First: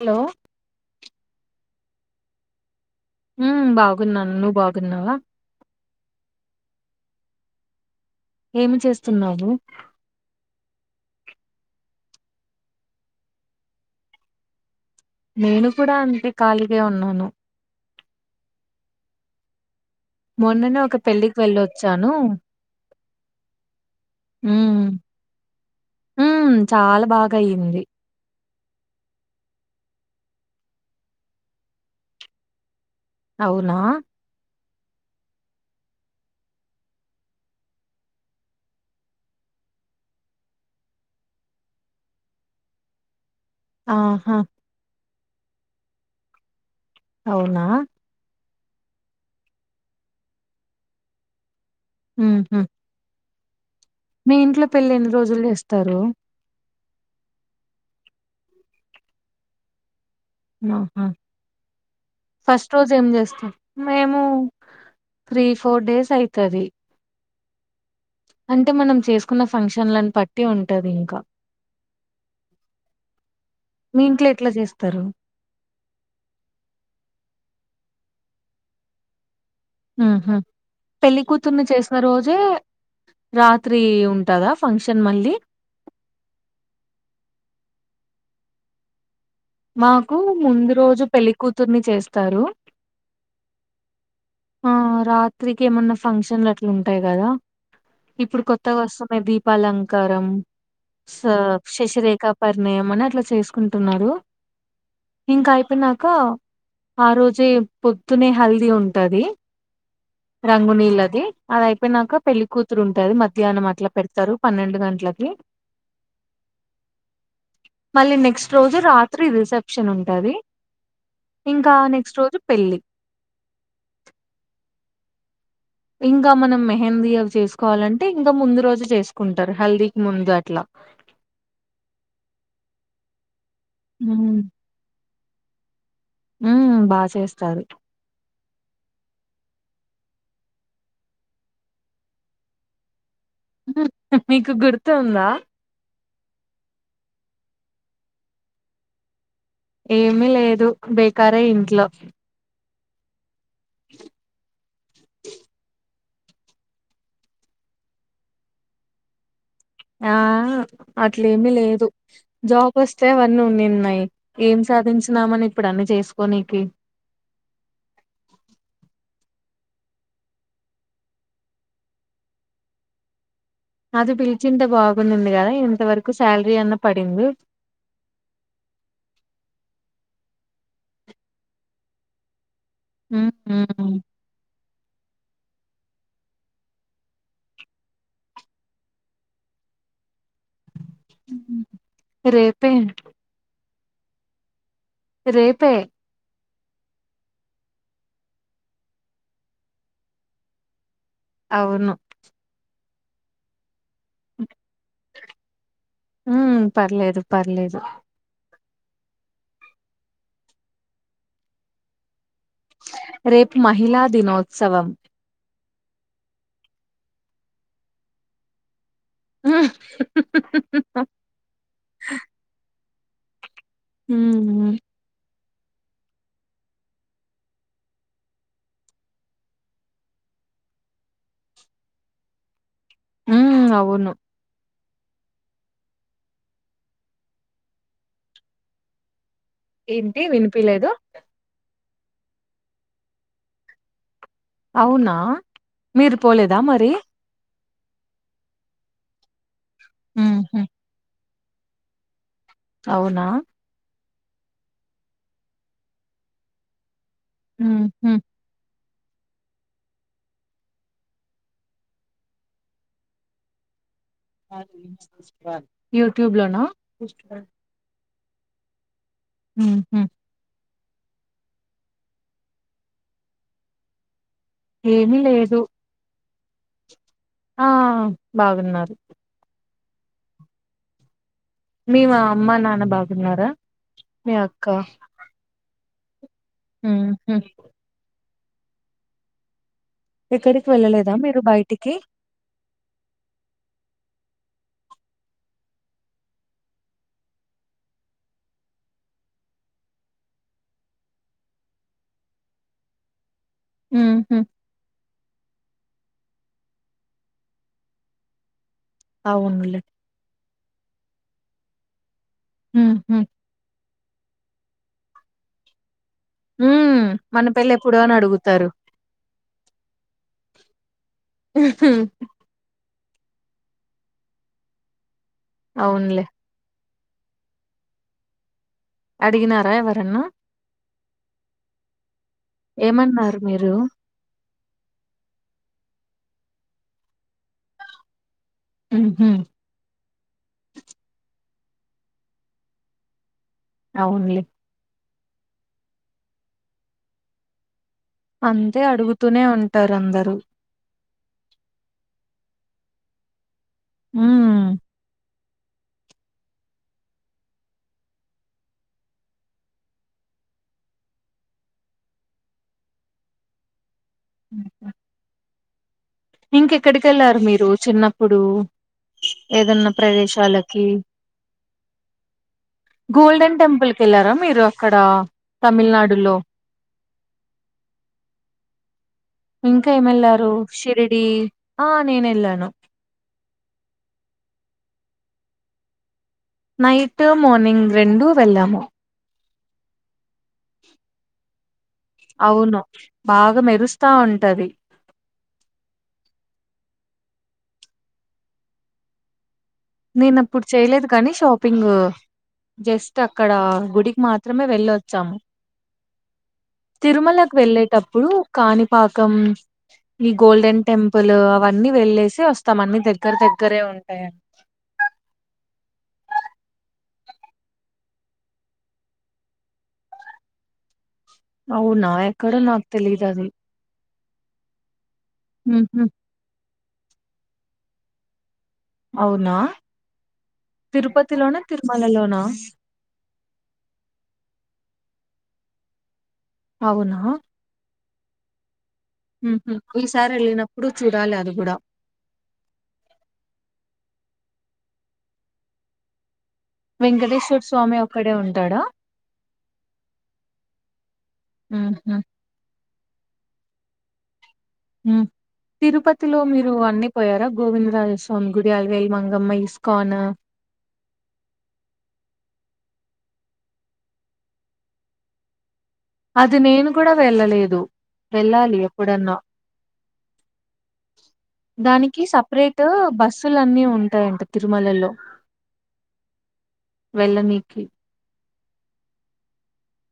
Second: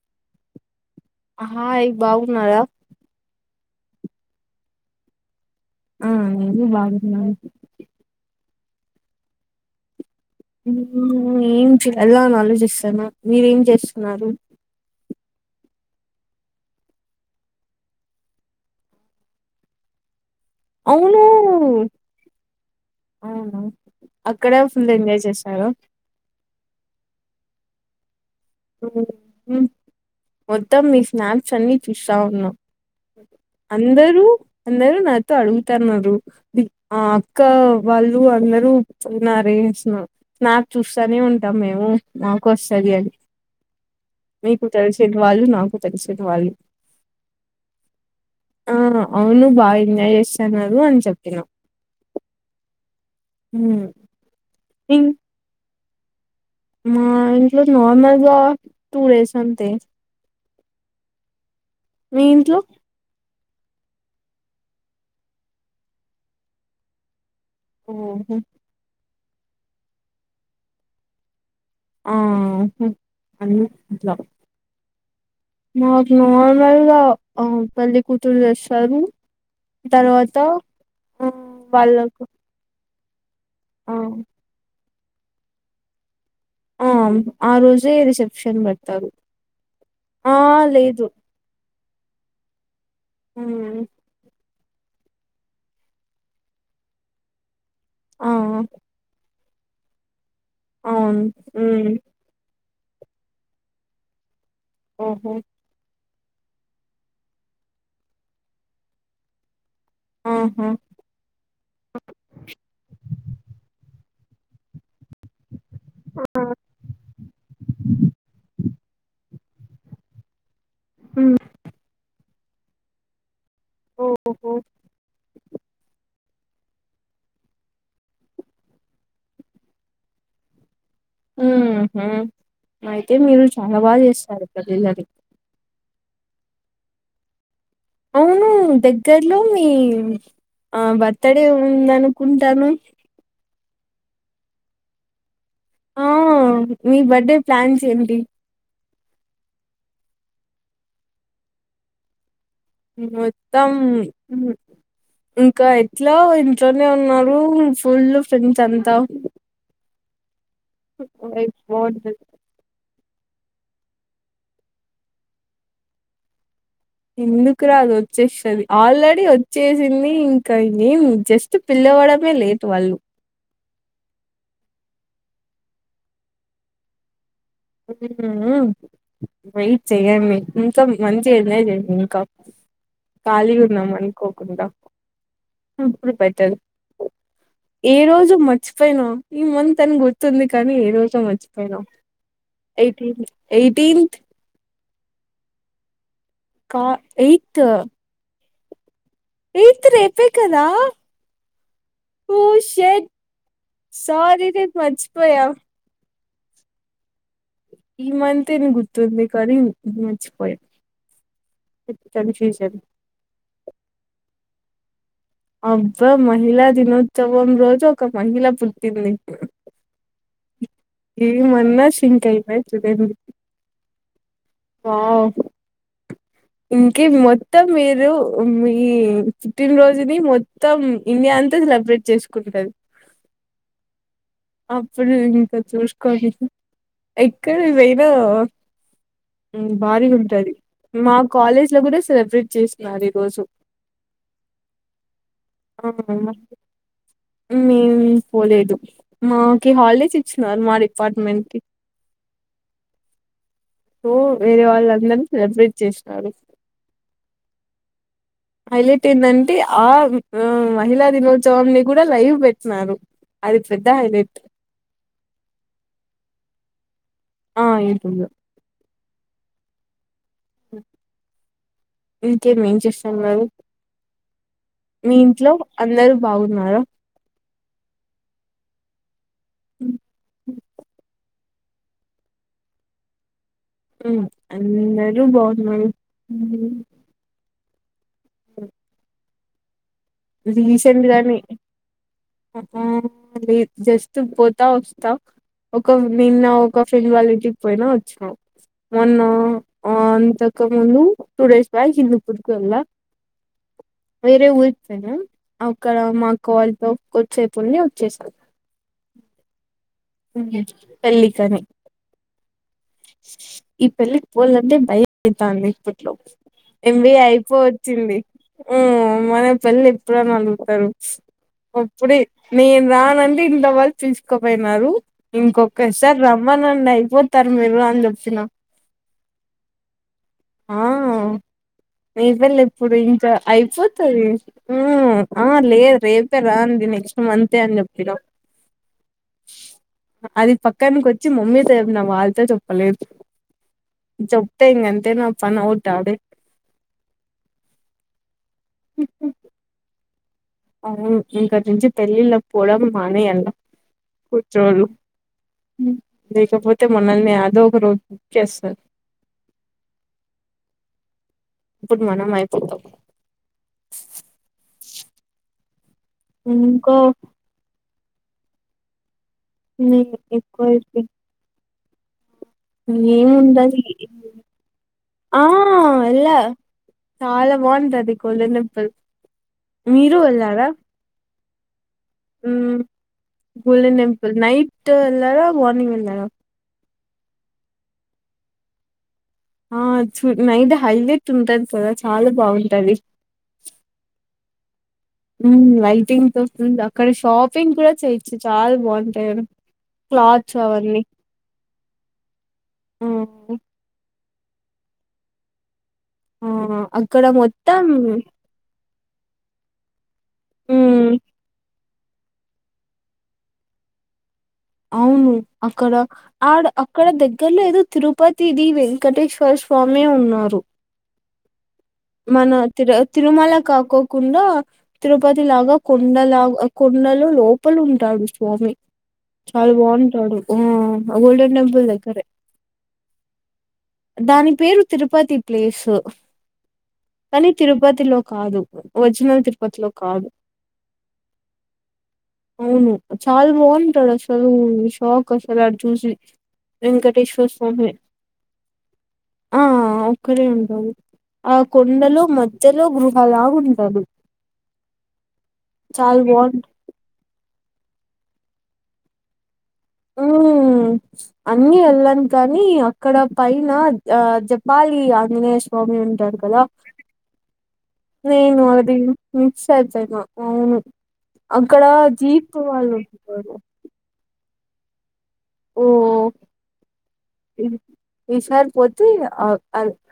Hello అహా అయ్ బాగునార ఉ బాగున్నాను నువ్వు బాగున్నావా ఆ నేను బాగునా ఏమి చేస్తున్నావు ఏం జెయ్యల్ల అని ఆలోచిస్తన్న మీరేం జేస్తున్నారు నేను కూడా అంతే ఖాళీనే ఉన్నాను మొన్ననే ఒక అవును పెళ్ళికి వెళ్ళొచ్చాను అవును అక్కడే హ్మ్. ఫుల్లెంజాయ్ జేశారా హ్మ్. చాలా బాగా అయింది. మొత్తం మీ స్నాప్స్ అన్ని చూస్తా ఉన్నాం అవునా? అందరు అందరూ నాతో అడుగుతన్నారు ఆ అక్క వాళ్ళు అందరూతున్నారే నాకు చూస్తానే ఉంటాం మేము నాకు వస్తుది అని ఆహా మీకు తెలిసిన వాళ్ళు నాకు తెలిసిన వాళ్ళు అవునా ఆ అవును బాగా ఎంజాయ్ జేస్సన్నారు అని జెప్పినా ఊహు ఉ మీ ఇంట్లో పెళ్లి ఎన్ని రోజులు జేస్తారు మా ఇంట్లో నార్మల్గా టూ డేస్ అంతే ఆహా మీ ఇంట్లో ఫస్ట్ రోజు ఏం జేస్స మేము త్రీ ఫోర్ డేస్ అయితుది ఓహో అంటే మనం చేసుకున్న ఫంక్షన్లను బట్టి ఉంటది ఇంకా ఆ మీ ఇంట్లో ఎట్లా జేస్తారు? మాకు నార్మల్గా పెల్ల కూతుర జేస్తారు హుహు. తర్వాత పెళ్లి ఆ కూతుర్ని చేసిన వాళ్ళకు రోజే రాత్రి ఆ ఉంటదా ఫంక్షన్ మళ్ళీ ఆ ఆ రోజే రిసెప్షన్ పెడతారు మాకు ఆ ముందు రోజు లేదు పెళ్లికూతుర్ని చేస్తారు మ్మ్ ఆ రాత్రికి ఏమన్నా ఫంక్షన్లు అట్లా ఉంటాయి కదా ఆ ఇప్పుడు కొత్తగా వస్తున్నాయి దీపాలంకారం స అవును మ్మ్ శశిరేఖ పరిణయం అని అట్లా చేసుకుంటున్నారు ఓహో ఇంకా అయిపోయినాక ఆ రోజే పొద్దునే హెల్దీ ఉంటుంది ఉంటది ఆహా రంగు నీళ్ళది అది అయిపోయినాక పెళ్లి కూతురు ఉంటుది మధ్యాహ్నం అట్లా పెడ తారు పనిండుగంటలకి మళ్ళీ నెక్స్ట్ రోజు రాత్రి రిసెప్షన్ ఉంటుంది మ్మ్ ఇంకా నెక్స్ట్ రోజు పెళ్లి ఓహఓహో ఇంకా మనం మెహందీ అ చేసుకోవాలంటే ఇంకా ముందు రోజు చేసుకుంటారు హెల్దీకి ముందు అట్లా ఉ అయితే మీరు చాలా బాగా ఉ చేస్తారు పెళ్లి [inaudible] ఉ బాగా చేస్తారు అవును దగ్గర్లో మీ ఆ బర్త్డే ఉందనుకుంటాను నీకు గుర్తు ఉందా ఆ మీ బర్త్డే ప్లాన్ చేయండి ఏమి లేదు బేకారే ఇంట్లో మొత్తం ఇంకా ఇట్లో ఇంట్లోనే ఉన్నారు ఫుల్ ఫ్రెండ్స్ అంతా ఆ అట్లేమి లేదు బాగుంటది జాబ్ వస్తే అవన్నీ అన్నినాయి ఏం సాధించినామని ఇప్పుడు అన్ని చేసుకోనీనికి ఎందుకు రాదు వచ్చేస్తుంది ఆల్రెడీ వచ్చేసింది ఇంకా నేం జస్ట్ పిల్ల వా లేట్ వాళ్లు అది పిలిచింత బాగుంది కదా ఇంత వరకు శాలరీ అన్నా పడింది వెయిట్ చెయ్యండి మీ ఇంకా మంచిగా ఏనదడి ఇంకా హ్మ్. ఖాళీ ఉన్నాం హ్మ్. అనుకోకుండా ఇప్పుడు పెట్టరు ఏ రోజు మర్చిపోయినా ఈ మంత్ అని గుర్తుంది కానీ రోజు మర్చిపోయిన రేపే ఎయిటీన్ రేపే కా ఎయిట్ ఎయిట్ రేపే కదా అవును సార ర మంచిపోయా ఉ పర్లేదు పర్లేదు తేని గుర్తుంది కానీ మర్చిపోయా కన్ఫ్యూజన్ రేపు మహిళా దినోత్సవం అబ్బ మహిళా దినోత్సవం రోజు ఒక మహిళ పుట్టింది హ్మ్. ఏ మనన్నా సింక్ అయిందా [inaudible] ఆ ఇంక మొత్తం మీరు మీ పుట్టినరోజుని మొత్తం ఇన్ని ఇండియా అంత సెలబ్రేట్ చేసుకుంటది ఉ అవును అప్పుడు ఇంకా చూసుకోడి ఎక్కడదైనా భారీగా ఏంటి ఉంటది వినిపిలేదు? మా కాలేజ్ ట్లో గుడ సెలబ్రేట్ చేస్తున్నారు ఈరోజు అవునా ఆ! మీరు పోలేదా మరి మేం పోలేదు మాకి హాలిడేస్ ఇచ్చినారు హుహు. మా డిపార్ట్మెంట్ అవునా ఓ వేరే వాళ్ళందరు సెలబ్రేట్ చేసినారు ఉహూ హైలైట్ ఏందంటే ఆ మహిళా దినోచ్చవంని కూడా లైవ్ పెట్నారు అది పెద్ యూట్యూబ్ లోనా ఆ! యూట్యూబ్‌లో. ఊహు ఇంకేమి ఏం చేస్తన్నరు మీ ఏమీ ఇంట్లో లేదు. అందరు బావున్నార ఆ బాగున్నారు మీ మా అమ్మ నాన్న బాగున్నారా ఉ మీ అందరూ బాగున్నారు ఊహు అ ఎక్కడికి రీసెండ్ వెళ్ళలేదా గనే మీరు బయటికి? అఆ లేదు జస్ తు పోతా వస్తా ఒకొ నిన్న ఒక ఫ్రెండ్ వాళ్ళ ఇంటికి పోయినా వచ్చాం మొన్న ఆ అంతక ముందు టూ డేస్ బ్యాక్ హిందూపుర్ కి వెళ్యా ఉ హు అక్కడ మా అక్క వాల్తో కొద్సేపుండి వచ్చేస్త అవుండ్లే పెళ్లి కని ఆహ ఈ పెళ్ళికి పోవాలంటే భయం అయితాంది ఇప్పట్లో హ్మ్. ఎంబిఏ మన పెళ్లెప్పుడు అని అయిపోవచ్చింది అడుగుతారు. ఊ మన పెళ్ళి ఎప్పుడని అలుగుతారు అప్పుడే నేన్ రాన్ పిల్సకపోయినారు ఇంకొకసారి అవునులే. రమ్మండి అయ్ పోతారు మీరు అన్ జొప్పిన అడిగినారా ఎవరన్నా ఆ నీపెళ్ళెప్పుడు ఇంకా ఏమన్నారు మీరు అయిపోతది ఊ ఆ లేదు రేపే రాండి నెక్స్ట్ మంతే అని జెప్పిన ఉహూ అది పక్కనికి వచ్చి మమ్మీతో చెప్పిన వాళ్ తో చెప్పలేదు అవునులే చొప్తే ఇంగంతే నాపనౌట్ ఆడే అంతే అడుగుతూనే ఉంటారు అందరూ అవును ఇంకట్నుంచి పెళ్ళిల్లకు పోడం మనేయల్ల ఊ కుచ్చోల్లు లేకపోతే మనల్ని యాదో ఒక రోజు బుక్ చేస్తార్ ఇప్పుడు మనమ్ అయిపోతామ్ ఇంకో ఇంకెక్కడికి ఎళ్ళారు మీరు చిన్నప్పుడు ఏదన్న మీ ప్రదేశాలకి గోల్డెన్ ఏముండదు టెంపుల్ కి వెళ్ళారా మీరు అక్కడ ఆ తమిళనాడులో వెళ్ళా చాలా బావుంటాది కొలె నొప్పుల్ ఇంకా ఏమెళ్లారు షిరిడి ఆ నేను ఎళ్ళాను హ్మ్ గోల్డెన్ టెంపుల్ నైటు ఎల్లార మార్నింగ్ వెల్లారా నైటూ మార్నింగ్ రెండు వెళ్ళాము ఆ చూ నైట్ హైలైట్ ఉంటది కదా చ్ అవును బాగా మెరుస్తా ఉంటది హ్ లైటింగ్ తో అక్కడ షాపింగ్ కూడా చేయ్యొచ్చు చాలా బాగుంటాయి ఆడ నేను క్లాత్స్ అప్పుడు అవన్నీ చేయలేదు కానీ షాప్ పింగ్ జస్ట్ అక్కడ హ్మ్ గుడికి మాత్రమే వెళ్లొచ్చాం ఆ అక్కడ తిరుమలకి మొత్తం వెళ్ళేటప్పుడు కాని పాకం ఈ గోల్డెన్ హ్మ్ టెంపుల్ అవ్ అన్నీ వెళ్లేేసి వస్తాం అన్ని దగ్గర దగ్గరే ఉంటాయని అవును అక్కడ ఆడ అక్కడ దగ్గర్లో ఏదో తిరుపతిది వెంకటేశ్వర స్వా స్వామి ఉన్నారు అవునా మన ఎక్కడో నాకు తిరు తెలీదు అది తిరుమల కాకో కుండా తిరుపతి లాగా ఉహు కొండలాగ కొండలు లోపల ఉంటాడు స్వామి అవునా చాలా బాగుంటాడు ఆ గోల్డెన్ తిరుపతిలోనా టెంపుల్ దగ్గరే తిరుమలలోనా దాని పేరు తిరుపతి ప్లేసు అవునా కానీ తిరుపతిలో కాదు ఒరిజినల్ ఉహు తిరుపతిలో కాదు ఈసారి ఏళ్ళినప్పుడు చూడాలి అది కూడా అవును చాల బాగుంటాడు అసలు షాక్ అసలు అడ్ చూసి వెంకటేశ్వర స్వామి ఆ ఒక్కరే ఉంటారు ఆ ఉహు కొండలో మధ్యలో గుహలా ఉంటది తిరుపతిలో మీరు అన్నీ పోయారా గోవింద్ రాజా స్వామి గుడి అల్వేలు మంగమ్మ ఇస్ ఉ అన్నీ ఎల్లాన్ కన్ నీ అక్కడ పైన ఆ జపాలి ఆంజనేయ స్వామి స్వామి ఉంటాడు అది కదా నేను కూడా వెళ్ళలేదు నేను వెళ్ళాలి అది ఎప్పుడన్నా మిస్ అయిపెనా అవును అక్కడ దానికి జీప్ సపరేట్ వాళ్ళు ఉంటారు బస్సులన్నీ ఉంటాయంట తిరుమలలో ఓ ఇ- వెళ్ళనీకి ఈసారి పోతే ఆ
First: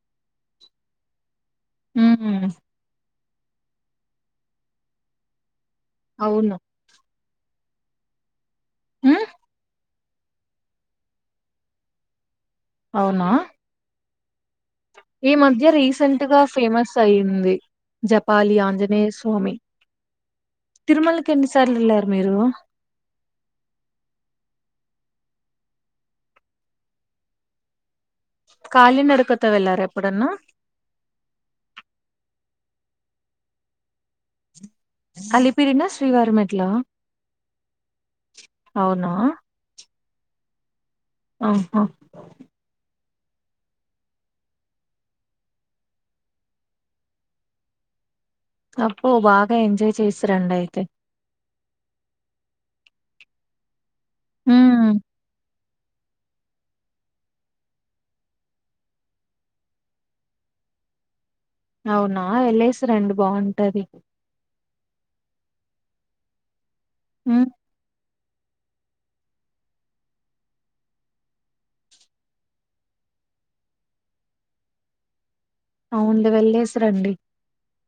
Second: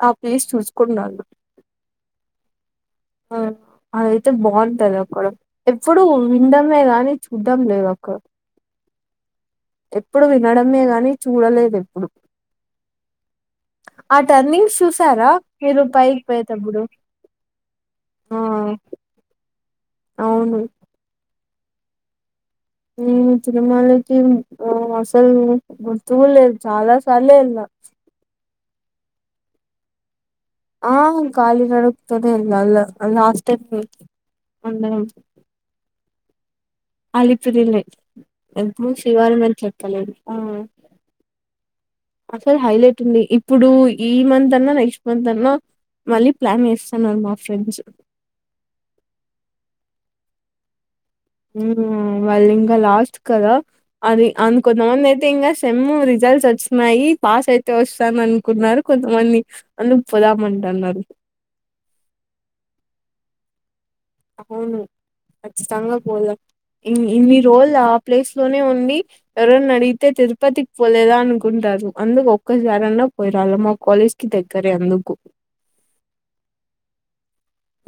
ఆ ప్లేస్ చూసుకొని రాండి ఉహు అహ్ అదయితే బాగుంటంది అక్కడ ఎప్పుడు అవును విండమే కానీ చూడ్డం లేవక్క ఉహ్ ఎప్పుడు వినడమే గాని చూడలేదు ఎప్పుడు అవునా ఆ టర్నింగ్స్ చూసారా ఈ మధ్య మీరు పైకి రీసెంట్గా పోయేటప్పుడు ఫేమస్ అయ్యింది ఆ జపాలి ఆంజనేయ స్వామి అవును తిరుమలకి ఎన్ని సార్లెల్లారు మీరు హు తిరుమలకి అసలు గుర్తుకూడా లేదు చాలా సార్లే ఏళ్ళా కాళీ నడుకతో వెళ్ళారా ఎప్పుడన్నా ఆ కాలి నడుకతోనే వెళ్ళాల్లా ఆ లాస్ట్ టైం కి అలిపిరిన శ్రీవారిమెట్లా అలిపిరినే ఎప్పుడు అవునా? శ్రీవారి మెట్లు ఎక్కలేదు ఆహా తుంది ఇప్పుడు ఈ మంత్ అన్నా నెక్స్ట్ మంత్ అన్నా మళ్ళీ ప్లాన్ ఏస్తున్నారు మా ఫ్రెండ్స్ అబ్బో బాగా ఎంజాయ్ చేసి రండయితే హు వాళ్ళింక లాస్ట్ కదా అది అందుకు హ్మ్. కొంతమందయితే ఎంజెస్ సెమ్ రిజల్ట్స్ వచ్చినయి పాస్ అయితే వస్తామనుకున్నారు కొంతమంది అందుకు పోదామన్ టన్నారు అవునా వెళ్లేసి రండి బాగుంటది. అవును ఖచ్చితంగా పోల్ల ఇన్ ఇన్ని హ్మ్. రోజుల ప్లేస్ లోనే ఉండి ఎవరన్న అడిగితే తిరుపతికి పోలేదా అనుకుంటారు అందుకు ఒక్కసారైనా పోయి రాల్ల మా కాలేజ్కి దగ్గరే అందుకు అవున్లే వెళ్లేసి రండి.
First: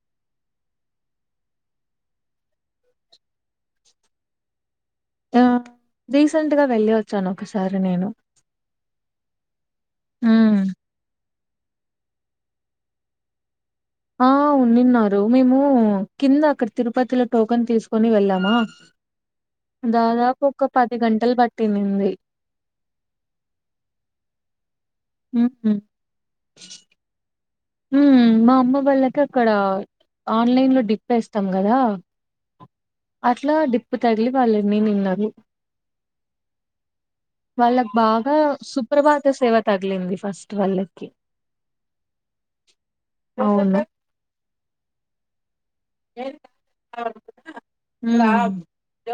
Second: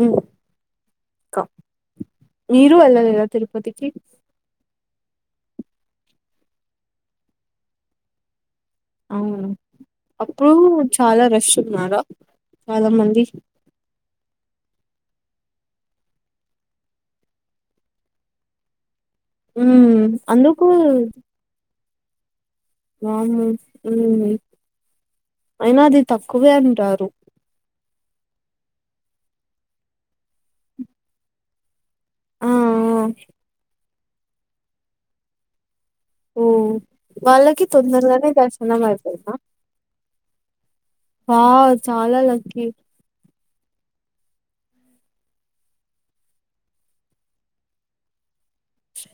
ఇంగ కా మీరు వెళ్ళలేదా తిరుపతికి ఆ రీసెంట్గా వెళ్ళి వచ్చాను ఒకసారి నేను అవును. అప్పుడు హ్మ్. చాలా రష్ వస్తున్నారా చాలా మంది ఆ ఉన్నిన్నారు మేము కింద అక్కడ తిరుపతిలో టోకన్ తీసుకొని వెళ్ళామా ఉమ్ దాదాపు అందుకు ఒక పది గంటలు పట్టిన్నింది. వామ్మో ఎందిది. ఉహు అయినా అది తక్కువే అంటారు. మ్. మా అమ్మ వాళ్ళకి అక్కడ ఆన్లైన్ లో డిప్పే ఇస్తాం కదా ఆ ఆ అట్లా డిప్పు తగిలి వాళ్ళు ఉన్నిన్నారు. ఓ వాళ్ళకి వాళ్ళకు తొందరగానే బాగా దర్శనం సుప్రభాత సేవ తగిలింది ఫస్ వావ్ చాలా లక్కీ. అవును. మ్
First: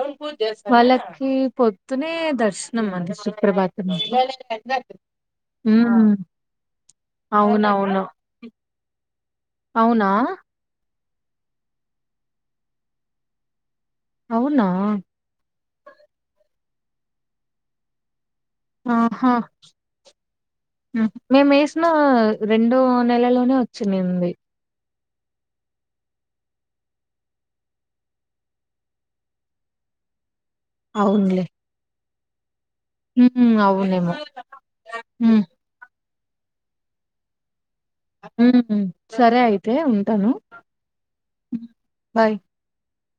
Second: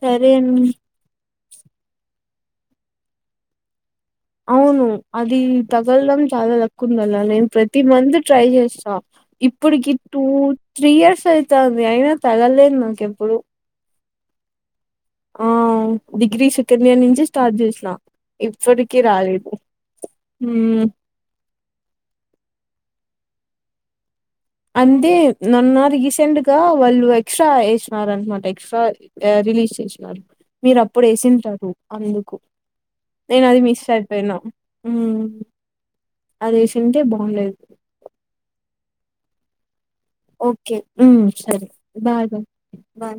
సరే అండి వాళ్ళకి పొద్దునే దర్శనం అంట సుప్రభా అవును అది హ్మ్ తగలడం చాలా లక్కుండల్లా నేను ప్రతి అవునవును మంత్ ట్రై చేస్ స్సా ఇప్పుడికి అవునా టూ త్రీ ఇయర్స్ అయితాంది అయినా తగలేదు నాకేప్పుడు అవునా ఆ డిగ్రీ సెకండ్ ఇయర్ నుంచి స్టార్ట్ చేసినా ఆహా! మ్మ్ మేమేసినా రెండో నెలలోనే వచ్చిన్నింది. అంతే మొన్న రీసెంట్గా వాళ్ళు ఎక్స్ట్రా ఎసినారనమాట ఎక్స్ట్రా రిలీజ్ చేసినారు. మీరు అవునులే అప్పుడేసింటారు అందుకు నేను హ్మ్ అది మిస్ అవునేమో ఆయిపోయినా మ్ హ్మ్ అదేసింటే బాగ్లేదు. మ్ సరే అయితే ఉంటాను ఓకే మ్ సరే బాయ్ బాయ్ బాయ్